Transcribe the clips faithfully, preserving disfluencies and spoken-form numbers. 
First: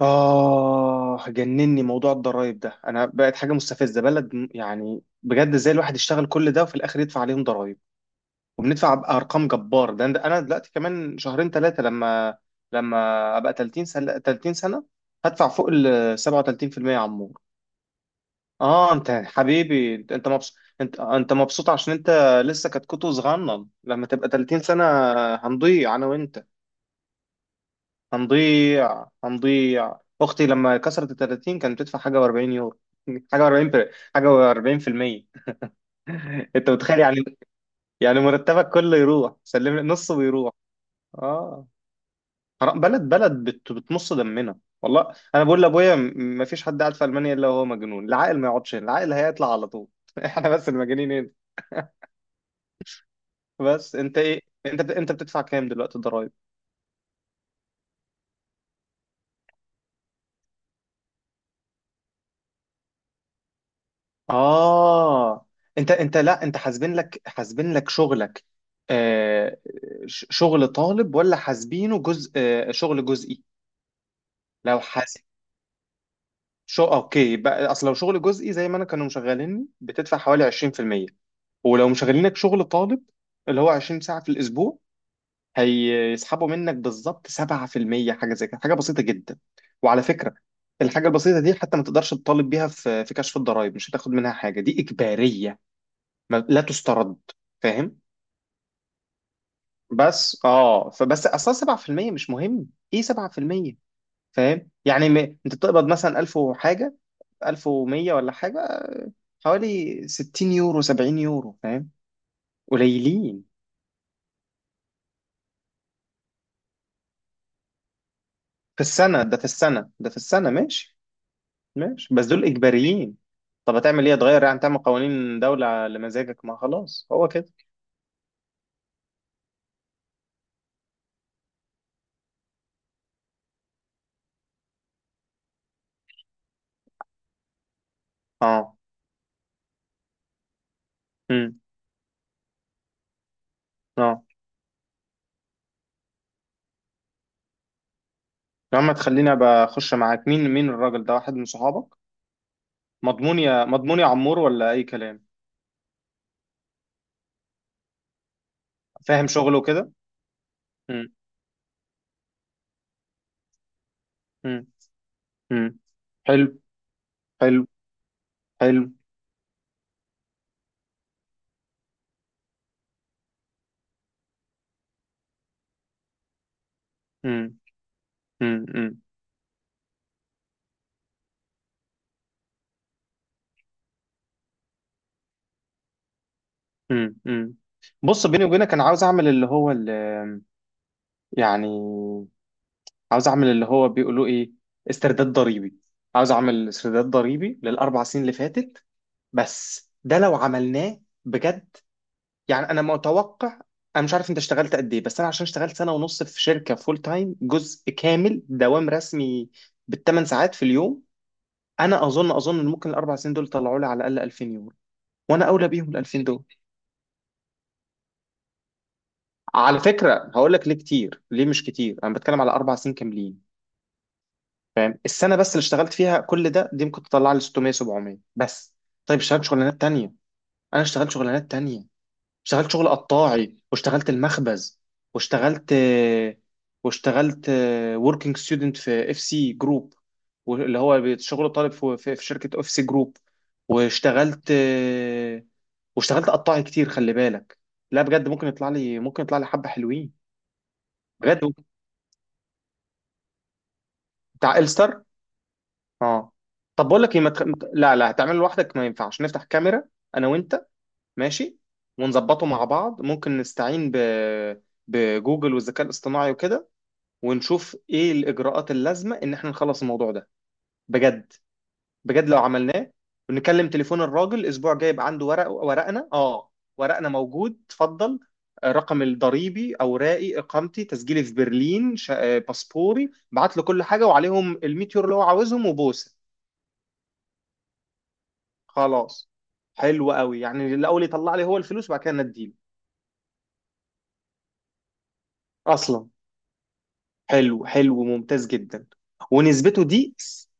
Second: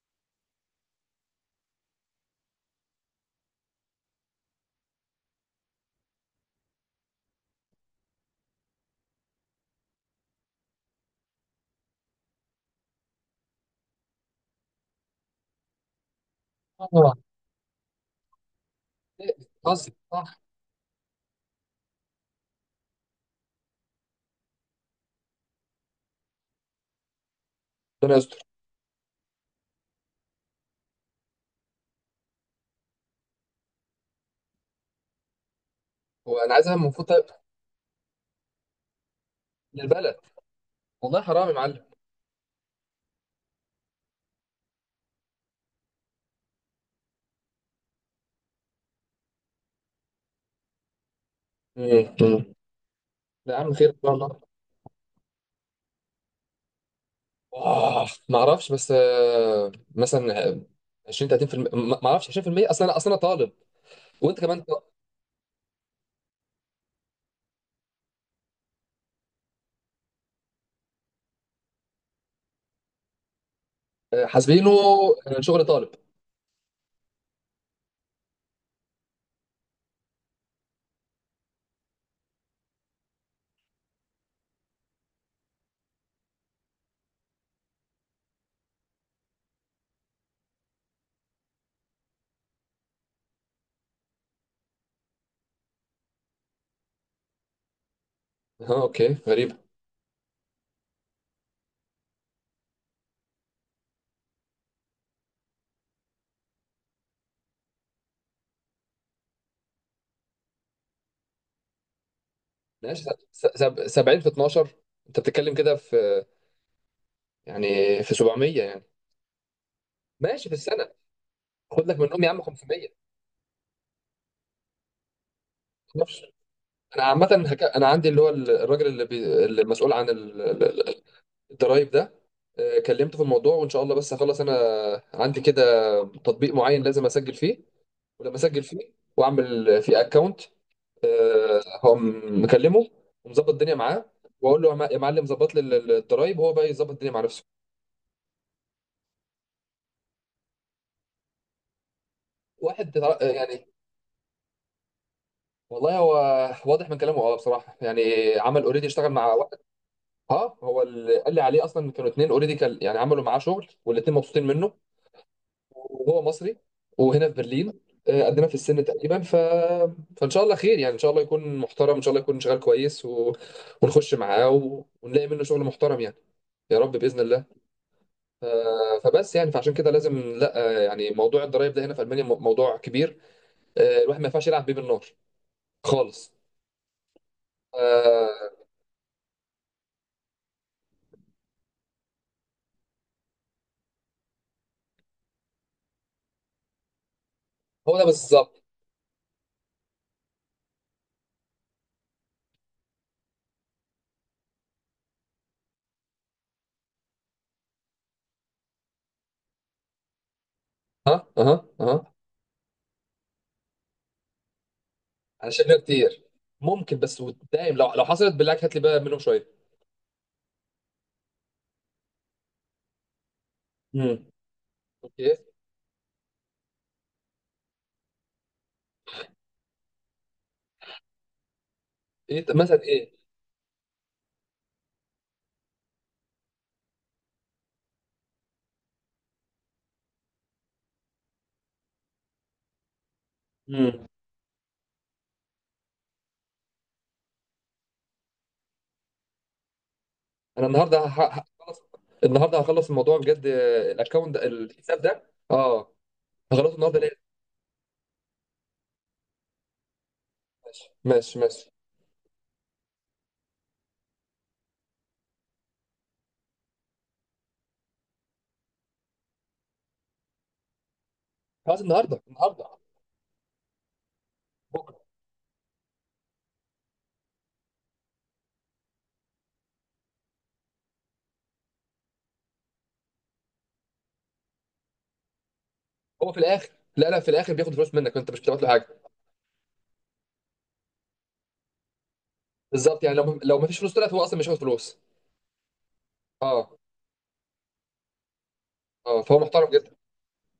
آه، جنني موضوع الضرايب ده. أنا بقت حاجة مستفزة، بلد م- يعني بجد، إزاي الواحد يشتغل كل ده وفي الآخر يدفع عليهم ضرايب وبندفع بأرقام جبار؟ ده ده أنا دلوقتي كمان شهرين ثلاثة لما لما أبقى ثلاثين سنة، ثلاثين سنة هدفع فوق ال سبعة وثلاثين في المية يا طبعا. عمور. آه، أنت حبيبي، قصدي أنت أنت صح. مبسوط، أنت أنت مبسوط عشان أنت لسه كتكوت صغنن. لما تبقى ثلاثين سنة هنضيع أنا وأنت. ربنا يستر. هنضيع هنضيع. اختي لما كسرت ال ثلاثين كانت بتدفع حاجه و40 يورو، حاجه و40، حاجه و40%. هو انا انت عايزها متخيل منفوطه يعني؟ يعني مرتبك كله يروح، سلم لي نصه للبلد. ويروح. والله حرام يا اه، معلم. حرام، بلد بلد بت... بتمص دمنا. والله انا بقول لابويا م- ما فيش حد قاعد في المانيا الا وهو مجنون. العاقل ما يقعدش هنا، العاقل هيطلع على طول. احنا بس المجانين هنا. مم. مم. لا يا عم، خير بس ان شاء انت الله. ايه، انت بت... انت بتدفع كام دلوقتي ضرايب؟ آه، ما اعرفش، بس آه، مثلا آه، عشرين ثلاثين بالمية، ما ما اعرفش عشرين بالمية. اصلا انا اصلا انا طالب، وانت كمان ط- اه، انت انت لا، انت حاسبين لك حاسبين لك شغلك، آه، ش- شغل طالب ولا حاسبينه جزء، آه شغل جزئي؟ آه، حاسبينه. لو حاسب آه، شغل طالب. شو، اوكي بقى، اصل لو شغل جزئي زي ما انا كانوا مشغليني بتدفع حوالي عشرين في المية، ولو مشغلينك شغل طالب اللي هو عشرين ساعة في الاسبوع هيسحبوا منك بالظبط سبعة في المية، حاجة زي كده، حاجة بسيطة جدا. وعلى فكرة، الحاجة البسيطة دي حتى ما تقدرش تطالب بيها في في كشف الضرائب، مش هتاخد منها حاجة، دي إجبارية، ما- لا تسترد. فاهم؟ اه، اوكي، غريبه. بس اه فبس اصلا سبعة في المية مش مهم، ايه سبعة في المية؟ فاهم؟ يعني م... انت بتقبض مثلا ألف وحاجه، ألف ومية ولا حاجه، حوالي ستين يورو، سبعين يورو، فاهم؟ ماشي. قليلين. س- سب- سبعين في اتناشر، انت بتتكلم كده في، يعني في سبعمية في يعني؟ السنه ده، في السنه ده، في ماشي، السنه، في السنه ماشي. خد لك ماشي منهم بس يا عم دول خمسمية. اجباريين. طب هتعمل ايه، هتغير يعني، تعمل قوانين دوله لمزاجك؟ ما انا خلاص هو عامه كده. هك... انا عندي اللي هو الراجل اللي, بي... اللي مسؤول عن ال- ال- ال- الضرايب ده. آه، كلمته في الموضوع وان شاء الله، بس هخلص انا عندي كده تطبيق معين لازم اسجل فيه، ولما اسجل اه. فيه واعمل فيه اكونت امم. هقوم مكلمه ومظبط الدنيا معاه، اه. واقول له يا مع- يا معلم ظبط لي ال- ال- الضرايب، وهو بقى يظبط الدنيا مع نفسه. يا عم تخليني ابقى اخش معاك. مين مين الراجل ده، واحد من صحابك؟ واحد تتع- مضمون يا يعني، مضمون يا عمور ولا اي كلام؟ والله هو واضح من كلامه، اه بصراحه يعني. عمل اوريدي، اشتغل مع فاهم واحد. شغله كده. اه، هو مم. اللي قال لي عليه اصلا، كانوا اتنين اوريدي كان يعني عملوا معاه شغل والاتنين مبسوطين مم. منه. مم. وهو مصري حلو، وهنا في حلو، برلين. آه، قدنا في السن حلو. تقريبا. ف... فان شاء الله خير يعني، ان شاء الله يكون محترم، ان شاء الله يكون شغال كويس، و... ونخش معاه و... ونلاقي منه شغل محترم يعني. يا رب باذن مم. الله. ف... مم. مم. فبس يعني، فعشان كده لازم لا، آه، يعني موضوع الضرايب ده هنا في المانيا م- موضوع كبير. آه، الواحد ما ينفعش يلعب بيه بالنار خالص. مم. مم. بص، بيني آه، وبينك انا عاوز اعمل اللي هو اللي، يعني، عاوز اعمل اللي هو بيقولوا ايه، استرداد ضريبي. عاوز اعمل استرداد ضريبي هو للاربع ده سنين اللي بالظبط. فاتت. بس ده لو عملناه بجد، يعني انا متوقع، انا مش عارف انت اشتغلت قد ايه، بس انا عشان اشتغلت سنه ونص في شركه فول تايم، جزء كامل، دوام رسمي بالثمان ساعات في اليوم، ها اها انا اها اظن اظن ان ممكن الاربع سنين دول طلعوا لي على الاقل ألفين يورو. وانا انا شايف اولى إنها بيهم ال كتير. ألفين دول. ممكن، بس ودايم، لو لو حصلت بالله عليك هات لي بقى منهم شويه. على فكره هقول لك ليه كتير ليه مش كتير. انا بتكلم على اربع سنين كاملين. امم، اوكي. السنه بس اللي اشتغلت فيها كل ده، دي ممكن تطلع لي ستة مية، سبعمية بس. طيب اشتغلت شغلانات تانية، انا اشتغلت شغلانات تانية. ايه اشتغلت مثلا؟ شغل قطاعي، واشتغلت المخبز، واشتغلت واشتغلت وركينج ستودنت في اف سي جروب، اللي هو شغل طالب في في- في شركه اف سي جروب. ايه. واشتغلت واشتغلت قطاعي كتير، خلي بالك. لا بجد ممكن يطلع لي، ممكن يطلع لي حبه حلوين. انا النهارده هح- بجد ممكن. هخلص النهارده، هخلص الموضوع بجد. آه، الاكونت ده، بتاع الحساب الستر. ده. اه، اه. هخلصه طب النهارده بقول لك ايه، ليه. ما تخ... ما ت- لا لا، هتعمله لوحدك؟ ما ينفعش نفتح كاميرا انا وانت. ماشي ماشي ماشي. ماشي ونظبطه مع بعض، ممكن نستعين ب... بجوجل والذكاء الاصطناعي وكده، ونشوف ايه الاجراءات اللازمه ان احنا نخلص الموضوع ده، بجد. خلاص، النهارده بجد لو النهارده عملناه ونكلم تليفون الراجل، اسبوع جاي بكره. يبقى عنده ورق، ورقنا. اه، ورقنا موجود اتفضل، آه، رقم الضريبي، اوراقي، اقامتي، تسجيلي في برلين، شا- آه، باسبوري، بعت له كل حاجه وعليهم الميتيور اللي هو عاوزهم وبوسه. هو في الاخر، لا لا في الاخر بياخد فلوس منك، انت مش بتبعت له حاجه. خلاص. حلو قوي، يعني الاول يطلع لي هو الفلوس وبعد كده نديله. بالظبط، يعني لو لو ما فيش فلوس طلعت هو اصلا مش هياخد فلوس. اصلا. اه. حلو، حلو، ممتاز جدا. اه، فهو محترم ونسبته جدا. دي،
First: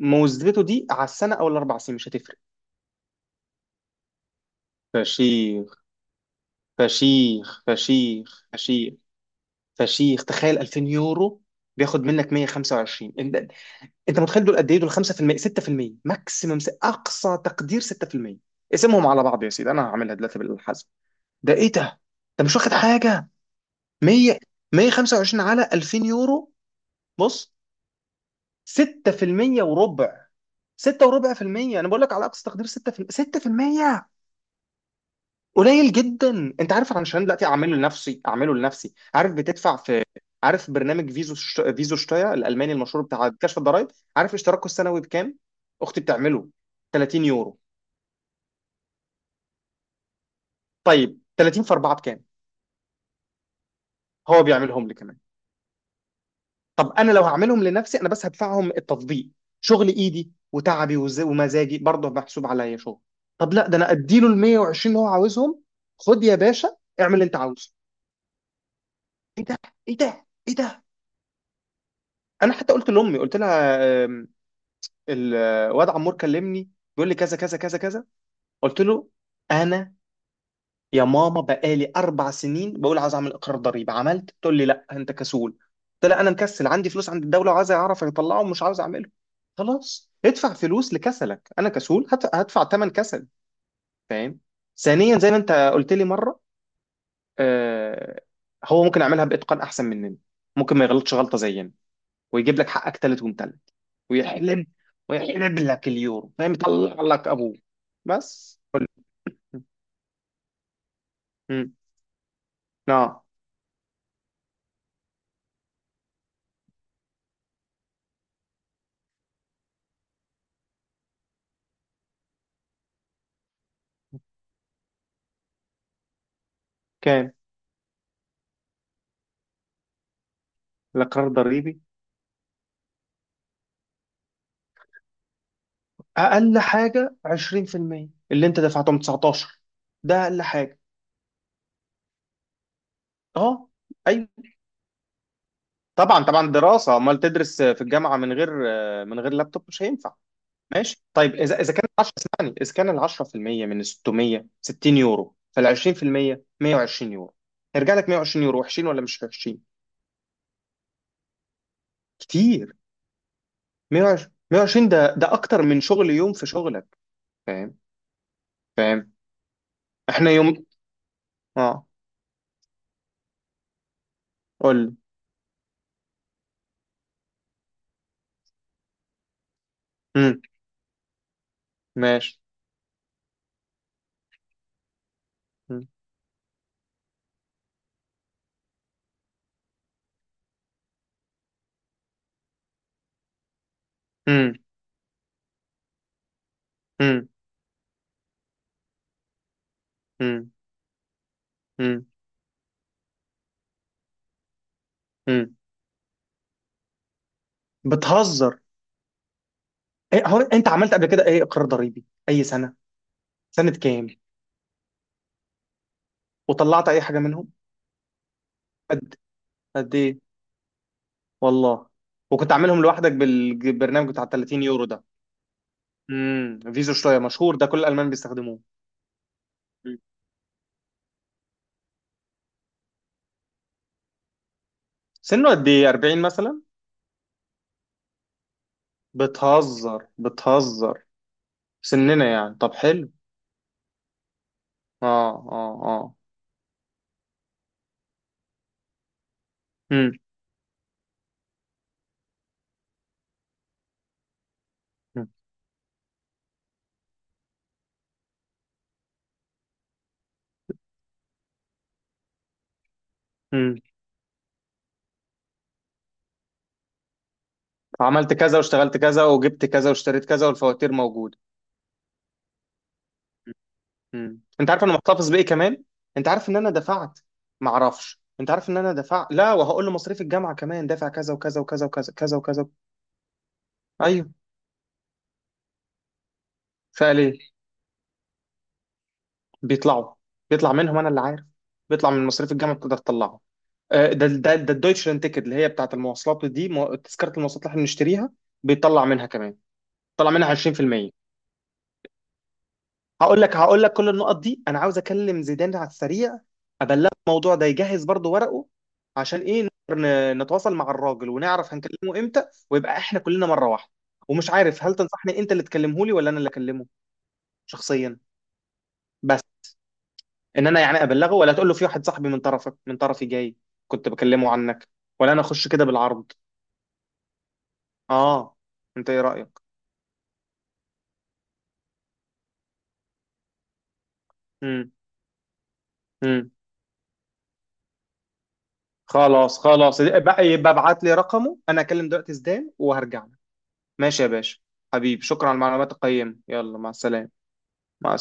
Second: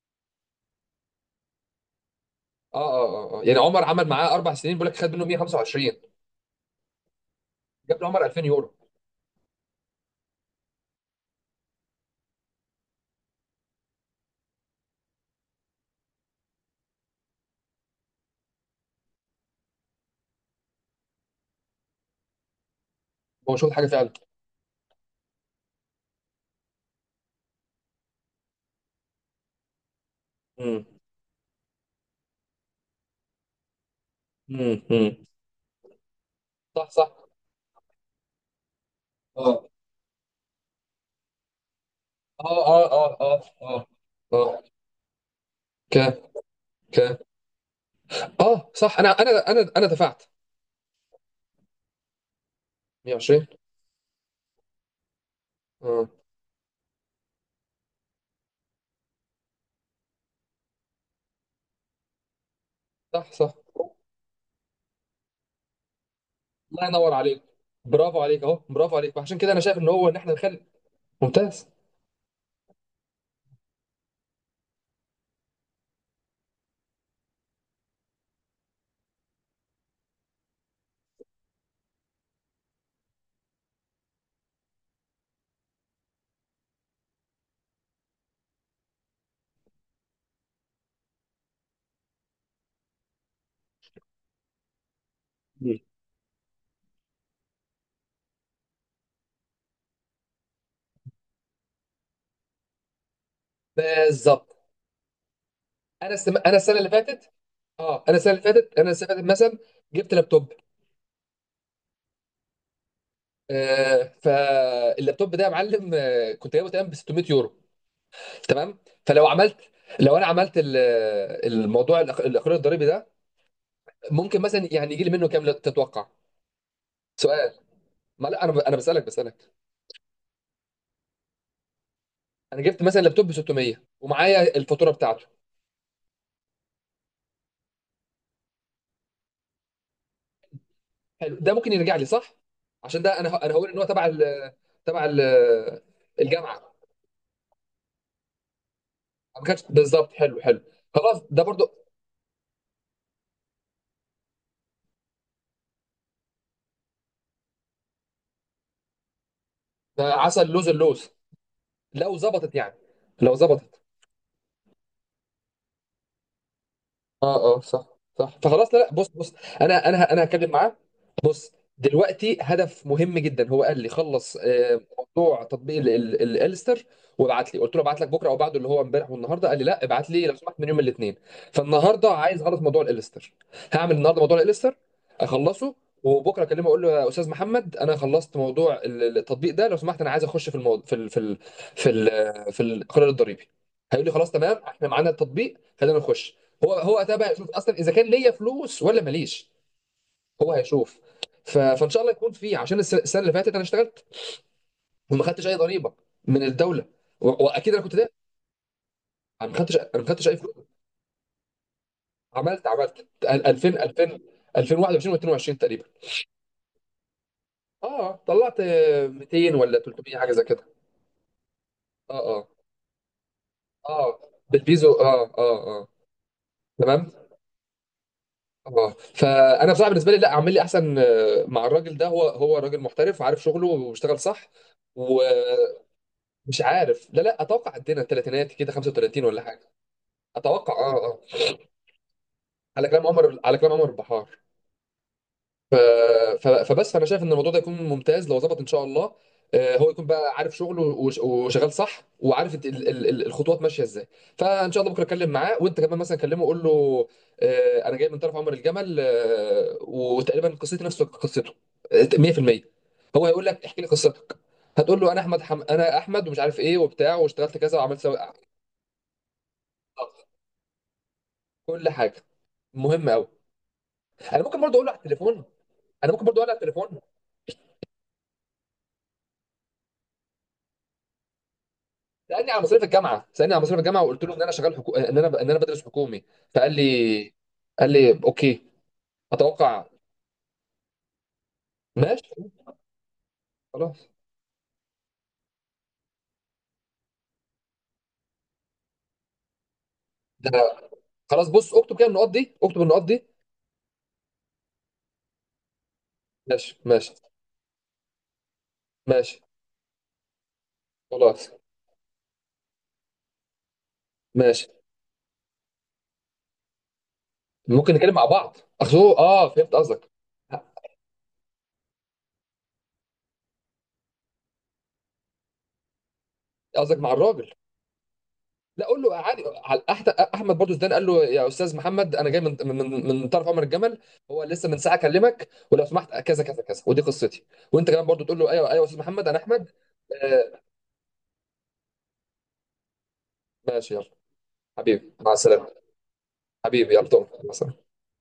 نسبته دي على السنه او الاربع سنين مش هتفرق. اه اه اه آه. يعني عمر عمل معاه اربع سنين، بيقول لك خد منه فشيخ، مية وخمسة وعشرين. فشيخ، جاب له عمر فشيخ، ألفين يورو. فشيخ، فشيخ. تخيل ألفين يورو بياخد منك مية وخمسة وعشرين. انت انت متخيل دول قد ايه؟ دول خمسة في المية، ستة في المية ماكسيمم، اقصى تقدير ستة في المية. اقسمهم على بعض يا سيدي، انا هعملها دلوقتي بالحسب. ده ايه ده، ده مش واخد حاجه. هو مش واخد حاجه فعلا. مية، مية وخمسة وعشرين على ألفين يورو. بص، ستة في المية وربع. امم. ستة وربع في المية، انا بقول لك على اقصى تقدير ستة في المية، ستة في المية. امم قليل جدا. انت صح عارف، علشان صح دلوقتي اعمله لنفسي، اعمله لنفسي. عارف اه بتدفع في؟ عارف برنامج فيزو شت... فيزو شتايا اه الالماني اه المشهور اه بتاع اه كشف الضرائب؟ عارف اه اشتراكه السنوي بكام؟ اختي ك بتعمله ك ثلاثين يورو. اه صح، انا انا انا انا دفعت طيب ثلاثين في اربعة بكام؟ مية وعشرين. هو بيعملهم لي كمان. اه، طب انا لو هعملهم لنفسي انا، بس هدفعهم التطبيق، شغل ايدي وتعبي وز... ومزاجي برضه محسوب عليا شغل. صح صح. طب لا، ده انا اديله ال مية وعشرين اللي هو عاوزهم. خد يا باشا، الله ينور اعمل اللي انت عليك. عاوزه. برافو عليك، اهو برافو عليك. وعشان ايه كده ده، انا شايف ان ايه هو، ان ده، احنا ايه نخلي. ده؟ ممتاز. انا حتى قلت لامي، قلت لها الواد عمور كلمني بيقول لي كذا كذا كذا كذا، قلت له انا، يا ماما بقالي اربع سنين بقول عايز اعمل اقرار ضريبي عملت، تقول لي لا انت كسول. قلت لها انا مكسل، عندي فلوس عند الدوله وعايز اعرف اطلعه ومش عاوز اعمله. خلاص ادفع فلوس لكسلك، انا كسول هت- هدفع ثمن كسل. فاهم؟ ثانيا، زي ما انت مم. قلت لي مره، آه، هو ممكن يعملها باتقان احسن مننا، ممكن ما يغلطش غلطه زينا ويجيب لك حقك تالت ومتلت. بالظبط. ويحلب، ويحلب لك انا اليورو، السم... فاهم، انا السنه اللي يطلع لك فاتت، ابوه. اه انا السنه اللي بس. فاتت انا السنه اللي فاتت مثلا جبت لابتوب. امم، نعم. آه، فاللابتوب ده يا معلم، آه كنت جايبه تقريبا ب ستمية يورو. تمام. فلو عملت، لو انا عملت ال- الموضوع الأخ- الاخراج الضريبي ده، ممكن مثلا يعني يجي لي منه كام، لا تتوقع. كام سؤال، ما لا انا ب... انا بسالك بسالك. لقرار ضريبي؟ انا جبت مثلا لابتوب ب ستمية ومعايا الفاتوره بتاعته. اقل حاجه عشرين في المية اللي انت دفعتهم تسعتاشر، ده اقل حاجه. حلو، ده ممكن يرجع لي صح؟ عشان ده انا انا اه، هقول ان هو تبع ال، ايوه، تبع ال، طبعا طبعا، الجامعه. دراسه، امال تدرس في الجامعه من غير، من غير ما كانش لابتوب؟ مش بالظبط. هينفع. حلو حلو. ماشي، خلاص، طيب، ده اذا برضو. اذا كان عشرة اسمعني، اذا كان ال عشرة في المية من ستمية، ستين يورو، فال عشرين في المية مية وعشرين يورو. هيرجع لك مية وعشرين يورو، وحشين ولا مش وحشين؟ ده عسل، لوز اللوز، لو ظبطت يعني، كتير. لو ظبطت. مية وعشرين، مية وعشرين ده، ده اكتر من شغل يوم في شغلك. اه اه، فاهم؟ صح صح. فخلاص، لا لا، بص فاهم. بص انا انا انا احنا هتكلم يوم. معاه. بص، اه، دلوقتي هدف مهم جدا، هو قال لي خلص، قول آه، لي. موضوع تطبيق ال- ال- الالستر وابعت لي. قلت له ابعت لك بكره او بعده، اللي هو امبارح والنهارده، قال لي لا ابعت لي لو امم. سمحت من يوم الاثنين. فالنهارده ماشي. عايز اعرف موضوع الالستر. هعمل النهارده موضوع الالستر اخلصه، امم. وبكره اكلمه اقول له يا استاذ محمد، انا خلصت موضوع ال- ال- التطبيق ده، لو سمحت انا عايز اخش في الموضوع، في ال في ال في ال في القرار الضريبي. هيقول لي خلاص امم. تمام، احنا معانا التطبيق، خلينا نخش. هو هو ده امم. بقى يشوف اصلا اذا كان ليا فلوس ولا ماليش. هو هيشوف. ف... فان شاء امم. الله يكون فيه، عشان الس- السنه اللي فاتت انا اشتغلت وما خدتش اي امم. ضريبه من الدوله. و... واكيد انا كنت ده، بتهزر. انا ما خدتش انا ما ايه خدتش اي هو فلوس. انت عملت قبل كده ايه، اقرار ضريبي اي عملت سنه، عملت سنه ألفين كام؟ ألفين ألفين وواحد وعشرين و22 تقريبا. وطلعت اي حاجه منهم؟ اه، طلعت آه، قد، ميتين ولا قد ثلاثمية، ايه؟ حاجه زي كده. والله. اه اه وكنت عاملهم لوحدك بالبرنامج اه بتاع ثلاثين يورو بالبيزو، ده. اه اه اه. امم. فيزو شويه تمام. مشهور ده كل الالمان بيستخدموه. اه. فانا بصراحه مم. بالنسبه لي، لا اعمل لي احسن. آه، مع الراجل ده، هو هو راجل محترف، عارف شغله واشتغل صح. و... سنه قد ايه، أربعين مش مثلا؟ عارف، لا لا اتوقع عندنا الثلاثينات كده، خمسة وثلاثين ولا حاجه. بتهزر، اتوقع، اه بتهزر. اه سننا يعني؟ طب على كلام حلو. عمر، على كلام عمر البحار. اه، ف... اه، اه. ف... فبس انا شايف ان الموضوع ده يكون ممتاز لو ظبط ان شاء الله. آه، هو يكون امم. بقى عارف شغله، وش- وشغال صح، وعارف ال- ال- ال- الخطوات ماشيه ازاي. فان شاء الله بكره اتكلم معاه، وانت كمان مثلا كلمه قول له، آه، انا جاي من طرف عمر الجمل، آه، وتقريبا قصتي نفس قصته، آه، مية بالمية. هو هيقول لك امم. احكي لي قصتك. هتقول له انا احمد، حم... انا احمد ومش عارف ايه وبتاع، واشتغلت كذا وعملت سوا. عملت كذا واشتغلت كذا وجبت كذا واشتريت كذا والفواتير موجوده. كل حاجه. مهم قوي. امم. انا ممكن انت برضو عارف اقول له انا على محتفظ التليفون بايه كمان؟ انا ممكن انت برضو اقول عارف له ان على انا التليفون. دفعت؟ ما اعرفش، انت عارف ان انا دفعت؟ لا، وهقول له مصاريف الجامعه كمان دافع كذا وكذا وكذا وكذا كذا سالني على وكذا. مصاريف الجامعه سالني على مصاريف الجامعه، وقلت ايوه. له ان انا شغال حكو... ان انا ان انا بدرس حكومي. فقال فقال لي، ايه؟ قال لي اوكي. اتوقع. بيطلعوا. بيطلع منهم انا اللي عارف. بيطلع من ماشي، مصاريف الجامعه، بتقدر تطلعه. آه، خلاص ده ده ده الدويتشلاند تيكت اللي هي بتاعت المواصلات دي، مو- تذكره المواصلات اللي احنا بنشتريها، بيطلع منها كمان. طلع منها ده. عشرين في المية. خلاص، بص، اكتب كده النقط دي، اكتب النقط دي. هقول لك، هقول لك كل النقط دي. انا عاوز اكلم زيدان على السريع، ماشي ابلغه ماشي الموضوع ده يجهز برضو ورقه، ماشي عشان ايه، نقدر ن- نتواصل مع الراجل خلاص. ونعرف هنكلمه امتى ويبقى احنا كلنا مره واحده. ومش ماشي. عارف هل تنصحني انت اللي تكلمه لي ولا انا اللي اكلمه ممكن نتكلم شخصيا؟ مع بعض، اخذوه، بس اه فهمت قصدك. ان انا يعني ابلغه، ولا تقول له في واحد صاحبي من طرفك، من طرفي جاي، كنت بكلمه عنك، ولا انا اخش كده بالعرض؟ قصدك مع الراجل؟ اه، لا، قول انت له ايه عادي، رايك؟ على أحد- احمد، برضو زدان قال له يا استاذ محمد، انا جاي من من من طرف عمر الجمل، هو لسه من امم. ساعه اكلمك، ولو سمحت كذا امم. كذا كذا ودي قصتي. وانت كمان برضو تقول له، ايوه ايوه يا استاذ محمد انا خلاص، احمد. خلاص بقى، آه. يبقى ابعت لي رقمه، انا اكلم دلوقتي زيدان وهرجع. ماشي، يلا. ماشي يا باشا. حبيبي، حبيبي مع شكرا على السلامه. المعلومات القيمة، يلا مع حبيبي، يلا تؤمر. السلامة. مع السلامه. مع